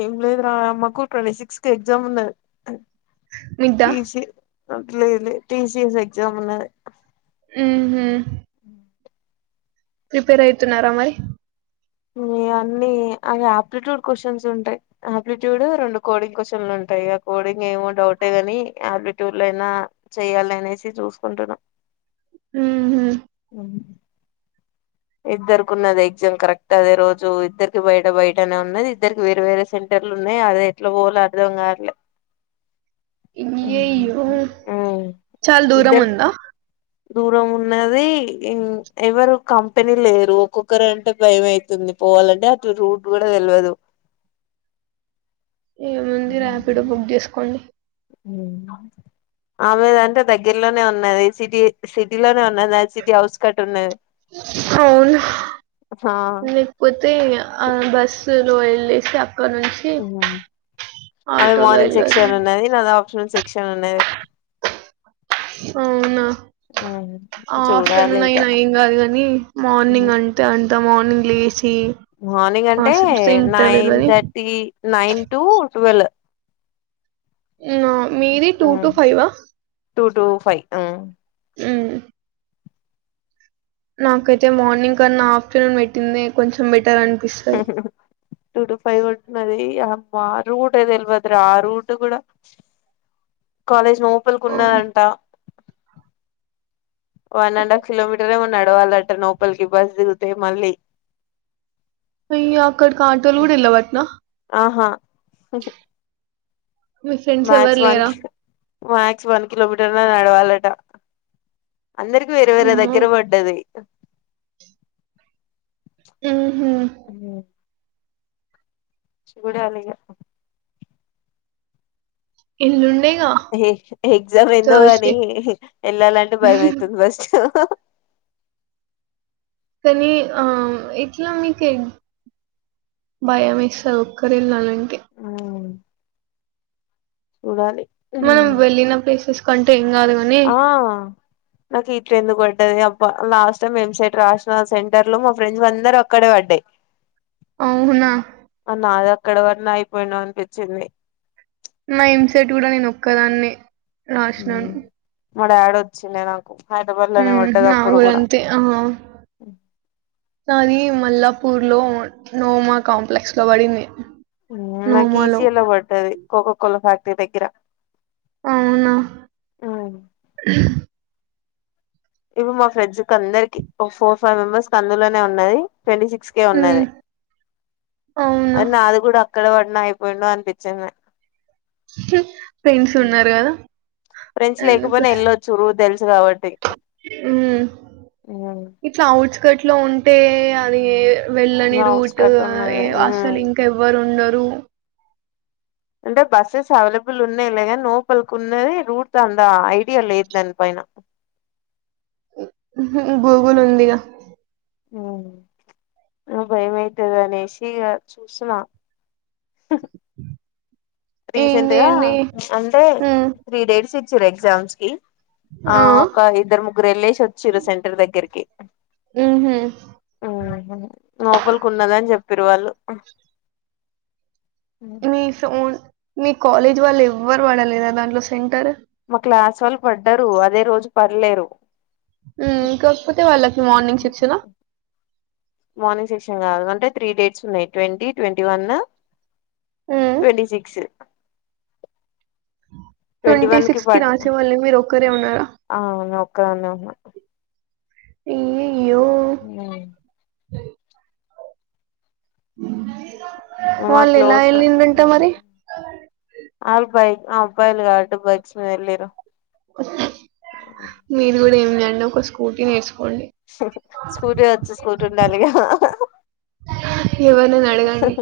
ఏం లేదు రా అమ్మకు ట్వంటీ సిక్స్ కి ఎగ్జామ్ ఉన్నది మీద్దా ఈసి అట్లంలే టి సి ఎస్ ఎక్సామ్ ఉన్నది మ్ హు ప్రిపేర్ అయితున్నారా మరి మ్ అన్నీ అ ఆప్లిట్యూడ్ క్వశ్చన్స్ ఉంటాయి, ఆప్లిట్యూడ్ రెండు కోడింగ్ క్వశ్చన్లు ఉంటాయి, ఇగ కోడింగ్ ఏమో డౌటే గాని ఆప్లిట్యూడ్ లోయినా చెయాలి అనేసి చూసుకుంటున్నా మ్ మ్ ఇద్దరికి ఉన్నది ఎగ్జామ్ కరెక్ట్ అదే రోజు ఇద్దరికి బయట బయటనే ఉన్నది, ఇద్దరికి వేరే వేరే సెంటర్లు ఉన్నాయి అదే ఎట్లా పోవలో అర్ధం కావట్లే ఇ్యయ్యో యో చాలా దూరం ఇద్దరు ఉందా దూరం ఉన్నది ఇం ఎవరు కప్ పని లేరు ఒక్కొక్కరు అంటే భయం అయితుంది పోవాలంటే అటు రూట్ కూడా తెల్వదు ఏముంది ర్యాపిడో బుక్ చేసుకోండి మ్ ఆమెద అంటే దగ్గరలోనే ఉన్నది సిటీ సిటీలోనే ఉన్నది, అ సిటీ హౌస్ కట్ ఉన్నది అవును ఆ లేకపోతే ఆ బస్ స్సుల్లో వెల్లెసి అక్ వునా అమెది ఆటోలో మార్నింగ్ వెళ్ళాలి సెక్షన్ ఉన్నది నాది ఆఫ్టర్ నూన్ సెక్షన్ ఉన్నది అవునా చూడాలి ఆఫ్టర్నూన్ ఇక అయినా ఎమ్ గాదు గని మార్నింగ్ అంటే అంత మార్నింగ్ ప్లీస్ మార్నింగ్ అంటే నైన్ తెల్వది థర్టీ నైన్ టు టుల్వ్ మీది టూ టు ఫైవ్ వా టూ టూ ఫై మ్ మ్ నాకైతే మార్నింగ్ కన్నా ఆఫ్టర్నూన్ పెట్టింది కొంచెం బె టూ టు ఫైవ్ వరకు నాది యా అబ్బా రూటె తెల్వద్రా రూటు కూడా కాలేజ్ లోపలికి అవును ఉన్నాదంటా వన్ అండ్ హాఫ్ కిలోమీటరు ఎమో నడవాలట లోపలికిి బస్ దిగుతే మళ్ళీ అయ్య అక్కడికి ఆటోలు కూడా ఎల్లవంట్నా మక్స్ వన్ కి మ్యాక్స్ వన్ కిలోమీటర్ నడవాలట అందరికి వేరే వేరే అమ్మో! దగ్గర పడ్డది ఉ అర్రె చూడాలిగా ఎల్లుండే ఎగ్జామ్ ఎందో కాని వెళ్ళాలంటే భయం అవుతుంది ఫస్టు ఓ మీ ఆ ఇట్లా మీకె భయం వేస్తాది ఒక్కరే వెళ్ళాలం ఆవు చూడాలి మనం వెళ్ళిన ప్లేసెస్ కంటే గాదు గానీ ఆ నాకి ఎందుకు పడ్డది అబ్బా లాస్ట్ టైం ఏం సెట్ రాసిన సెంటర్ లో మా ఫ్రెండ్స్ అందరివి అక్కడే బడ్డాయ్ అవునా! అన్ నాదె అక్కడ పడన అయిపోయిండు అనిపించింది నా ఎంసెట్ కూడా నేను ఒక్కదాన్నే రాష్నాను మ డాడ్ వచ్చిండ నాక్ మ్ హు మా ఊరంతే హా నాది మల్లాపూర్ లో నోమా కాంప్లెక్స్ లో పడింది. నకి నోమాలో. ఈసి లో పడ్డది కోకో కొల ఫ్యాక్టరీ దగ్గర అవునా ఇవి మా ఫ్రెడ్జ్ కి అందరికి ఒక ఫోర్ ఫైవ్ మెంబర్స్ కి అందులోనే ఉన్నది. ట్వంటీ సిక్స్ కేే హ్మ్. ఉన్నది అవునా! అది నాది కూడా ఇక్కడ పడిన అయిపోయిండు అనిపించింద చె ఉ ఫ్రెండ్స్ లేకపోయినా వెళ్ళొచ్చు తెలుస్ కాబట్టి ఉ ఉమ్ ఇట్లా ఆవుట్స్కట్ ఇంట్లో ఉంటే అవి వెళ్ళని రూట్ కట్ ఉన్నది అసలు ఉమ్ ఇంకా ఎవ్వరు ఉండద్ రు అంటే బస్సెస్ అవైలబుల్ ఉన్నాయి లే. నోపలికి ఉన్నది రూట్ అంద ఐడియా లేదు. దాని పైన హ్ గూగుల్ ఉందిగా ఉమ్ భయమైతది అనేసి చూస్తున ఏం రీసెంట్గా చేయండి అంటే మ్మ్. త్రీ డేస్ రు ఎగ్జామ్స్ కి ఆ ఒక ఇద్దరు ముగ్గురు వెళ్ళేసి వచ్చిరు సెంటర్ దగ్గరికి ఉహు లోపలికి ఉన్నదని చెప్పిర్రు వాళ్ళు మీ సొండ్ మీ కాలేజ్ వాళ్ళు ఎవ్వరు పడలేదా దాంట్లో సెంటర్ మా క్లాస్ వాళ్ళు పడ్డరు అదే రోజు పర్లేరు ఇం కాకపోతే వాళ్ళకి మార్నింగ్ శిక్షణ మార్నింగ్ సెక్షన్ కాదు అంటే త్రీ డేట్స్ ఉన్నాయి. Twenty, twenty one. Twenty six twenty one కి సిక్స్ పడ్ రాసే వాళ్ళు మీరు ఒక్కరే ఉన్నారా అవును ఒక్కదాన్నే ఉన్నా ఏ మ్ ఉ మా వాళ్ళు ఎలా క్లోజ్ ఏళ్లిందంట మరి అల్ బైక్ అబ్బాయిల్ కాబట్టి బైక్స్ మీద వెళ్లిర్రూ మీరు కూడా ఏం లేండు. స్కూటీ వచ్చు స్కూటీ ఉండిలీగా ఎవరినైనా అడగండి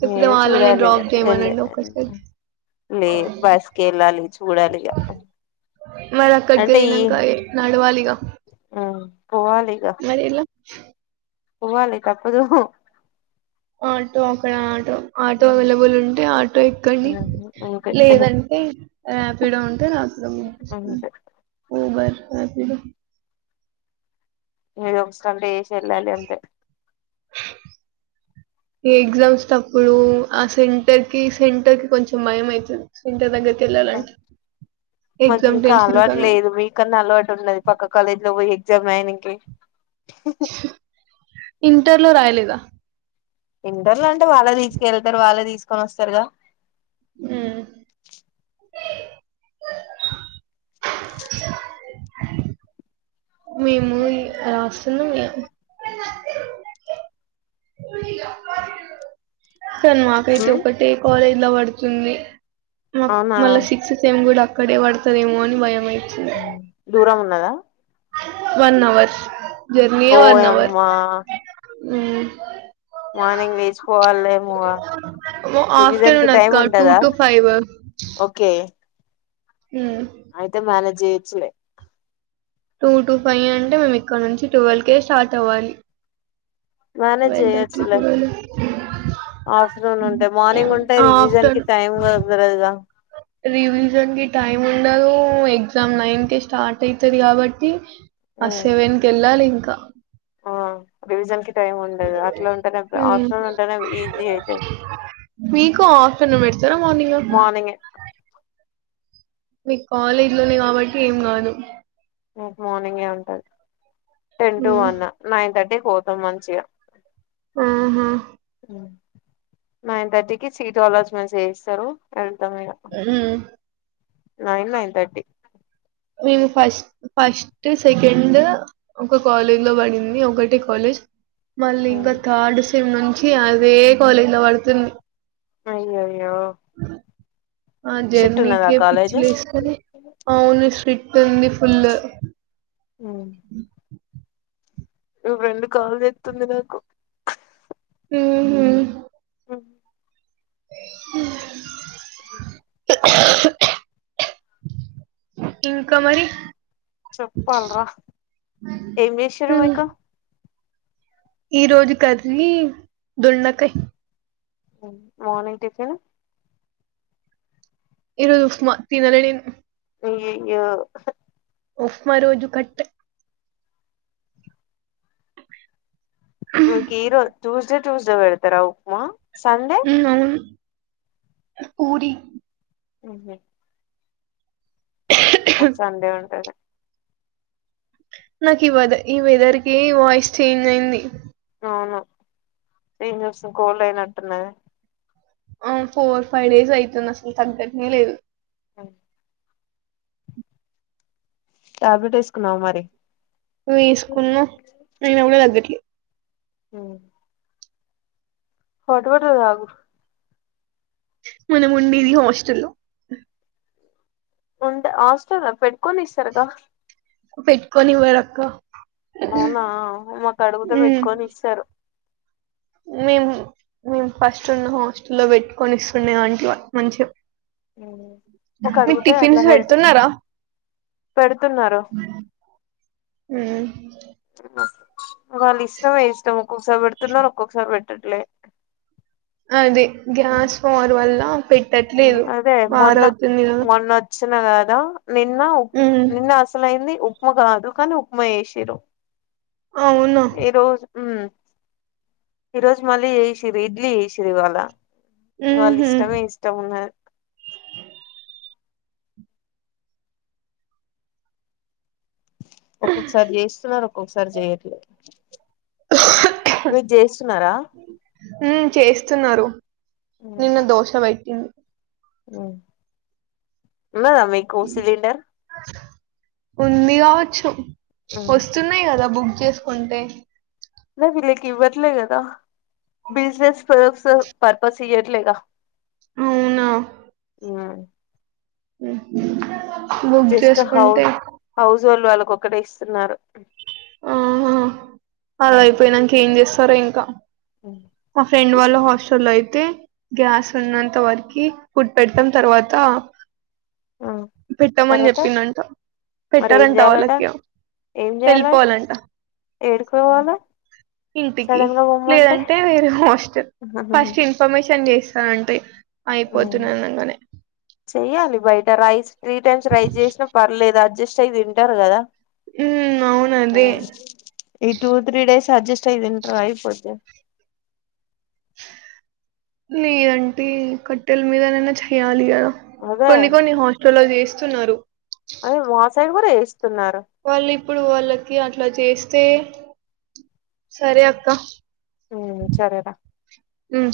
లేకపోతే మీరు వాళ్ళని చూడాలి. డ్రాప్ ఏళ్ళి చేయమనండి ఒక్కసారి లే బస్కి వెళ్ళాలి చూడాలిగా మరి అక్కడికి అంటే ఈ వెళ్ళినాక నడవాలిగా ఆ పోవాలిగా మరి ఎలా పోవాలి తప్పదు. ఆటో అక్కడ ఆటో ఆటో అవైలబుల్ ఉంటే ఆటో ఎక్కండి అంతే లేదంటే ర్యాపిడో ఉంటే బుక్ చేసుకోండి. అంతే ఊబర్ రాపిడో ఏదొక స్టాంటే చేసిన వేల్లాలి అంతే ఎగ్జామ్స్ టప్పుడూ ఆ సెంటర్ కీ సెంటర్ కి కొంచెం భయం అయితది. సెంటర్ దగ్గరకి మాకు ఇంకా టెన్షన్ అలవాటు కన్నా లేదు మీకన్నా అలవాటు ఉన్నది. పక్క కాలేజ్ లో పోయ్యి ఏక్ గ్జామ్ రాయనికి హ్ హ్ ఇంటర్లో రాయలేదా ఇంటర్లో అంటే వాళ్ళే తీసుకెళ్తరు వాళ్ళే తీసుకొని వోస్తరుగా ఉమ్. మేము రాస్తున్నాం ఇగ కానీ మాకైతే ఉమ్ ఒకటే కాలేజ్ ఇలా వాడుతుంది. మాక్ అవునా మళ్ళ సిక్స్ సెవెన్ గుడా ఇక్కడే వడతదేమో అని భయమై హ్ దూరం ఉన్న న్నదా వన్ అవర్ ఓయమ్మా హు మార్నింగ్ వేసుకోవాలేమో గా రివిజన్ కి ఆఫ్టర్నూన్ టైం అక్క టూ ఉంటదా. టు ఫైవ్ ఓకే అయితే మాలేద్ జేయించూడే టూ టు ఫైవ్ అంటే మేము ఇక్కడ నుంచి ట్వెల్వ్ కేే స్టార్ట్ అవ్వాలి మేనేజ్ ట్వెల్వ్ థర్టీ చేయొచ్చులే, ట్వెల్వ్ ఆఫ్టర్నూన్ ఉంటే మార్నింగ్ ఉంటే రివిజన్ కి ఆఫ్టర్నూన్ టైం కూడా కుదరదుగా రివిజన్ కి టైమ్ ఉండదూ, ఎగ్జామ్ నైన్ కి స్టార్ట్ అయితది కాబట్టి, ఆ ఉమ్ సెవెన్ కెళ్ళాలి ఇంక ఆ రివిజన్ కి టైం ఉండదు అట్లా ఉంటేనే మ్ ఆఫ్టర్నూన్ ఉంటేనే ఈజీ అయితది మీకు ఆఫ్ [unintelligible] తరా మార్నింగా మార్నింగే మీకు కాలేజీ లోనే కాబట్టి ఏం గాదు మాకు మార్నింగే ఉంటది టెన్ టూ ఉమ్, వన్న నైన్ థర్టీ పోత మంచిగా ఆహా ఉమ్ నైన్ థర్టీకి సీటు అల్లోట్స్మెంట్స్ చేయిస్తారు ఇగ మ్ నైన్ నైన్ థర్టీ మేము ఫస్ట్ ఫస్ట్ సెకండ్ ఒక కాలేజ్ లో పడింది ఒకటి కాలేజ్ మళ్ళ ఇంకా తాడు నుంచి అదే కాలేజ్ లో పడుతుం అయ్యో అయ్యేయో ఆ జర్నీకి పిచ్చిలేస్తేనే అవును శ్రీ పింది ఫుల్ ఉ నువ రెండు కాలు చెతుంది నాకు మ్ హు ఉ అ ఇంకా మరి చెప్పాలరా ఏం చేశారు ఉమ్, మీకు ఈ రోజు కర్రీ దొండకాయ మోర్నింగ్ టిఫిన్ ఈరోజు ఉప్మా తినలే నేను అ్య అయ్యో ఉప్మా రోజు కట్ కీరో ట్యూస్డే ట్యూస్డే పెడ్తారా ఉప్మా సండే ఉ అవును పూరి ఉహు మాక్ సండే ఉంటది నాకు ఈ వెద ఈ వెదర్ కి వాయిస్ చేంజ్ అయింది అవును ఏం చేస్తావ్ కోల్డ్ అయినట్టున్నది ఆ ఫోర్ ఫైవ్ డేస్ అవుతున్ అసలు తగ్గట్నే లేదు హా టాబ్లెట్ ఏసుకున్నావా మరి వేసుకున్నా అయినా కూడ తగ్గట్లే హు హాట్ వాటర్ తాగు మనం ఉండేది హాస్టల్ లో ఉంటే హాస్టల్ లో పెట్కోనిస్తారుగా పెట్టుకోనివ్వరు అక్క అవునా మాకు అడుగుతే పెట్టుకొనిస్తారు మేము మేము ఫస్ట్ ఉన్న హాస్టల్లో పెట్టుకొనిస్తున్నే వంట్లో మంచిగా ఒక మీకు అడిగితే అట్లా టిఫిన్స్ హెల్త్ పెడుతున్నారా? పెడుతున్నారు హ్మ్. వాళ్ళ ఇష్టం అయిష్టం కూసవెడుతున్నార్ ఒకొక్కసారి వె పెట్లే అదే గ్యాస్ ఫావర్ వల్ల మ్మ్ పెట్టట్లేదు. అదే మొన్న వారవుతుంది గదా! మొన్న వచ్చినగా ద నిన్న ఉప్ హ్మ్. నిన్న అసలయింది ఉప్ ఉప్మకాదు కాని ఉప్మా వేసిరు అవునా మ్మ్ ఈరోజు మళ్ళీ చేసిరి ఇడ్లీ చేసిరి ఇవాళ వాళ్ళ హుహు. ఇష్టమే ఇష్టమింగా ఒక్కొక్కసారి జేయిస్తున్నారు ఒక్కొక్కసారి జేయట్లే ఉమ్ చేస్తున్నారు నిన్న దోశ పెట్టింది. మ్మ్ ఉన్నదా మీకు సిలిండర్ ఉంది గా వచ్చు వస్తున్నాయి కదాబూ చేసుకుంటే న వీళ్ళ కి ఇవ్వట్లేదు కదా బిజినెస్ పరస్ పర్పస్ ఇయట్లే గా అవునా ఆ ఉ బుక్ చేసుకుంటే జొళ వాళ్ళకు ఒకటే ఇస్తున్నారు ఆ అలా అయిపోయినాక ఏం చేస్ సరే ఇంకా మా ఫ్రెండ్ ఇస్త వాళ్ళ హాస్టల్ లో అయితే గ్యాస్ ఉన్నంత వరకి ఫూడ్ పెడతం తర్వాత ఆ పెట్టామని తర్వాత చెప్పినంట మరి ఏం పెట్టారంట చేయాలట వాళ్ళకి ఏం చేయాలా వెళ్ళిపోవాలంట ఏడుకోవాలా ఇంటికి సడన్ గా పొమ్మంటే లేదంటే వేరే హస్టల్ ఫస్ట్ ఇన్ఫర్మేషన్ చేసి టే మ్ చెయ్యాలి బయట రైస్ త్రీ టైమ్స్ రైస్ చేసినా పర్లేదు అది అడ్జస్ట్ అయి తింటారు కదా హ్మ్ అవును అదే ఈ టూ త్రీ డేస్ అడ్జస్ట్ అయి తింటారు అయిపోతే నేను అంట కట్టెల మీద చేయాలి కద అదే కొన్ని కొన్ని హస్టెల్లో చేసి స్తున్నారు అ మ సైడ్ కూడా చేస్తున్నారు వాళ్ళు ఇప్పుడు వాళ్ళకి అట్లా చేస్ త సరే అక్క ఉ సరేదా మ్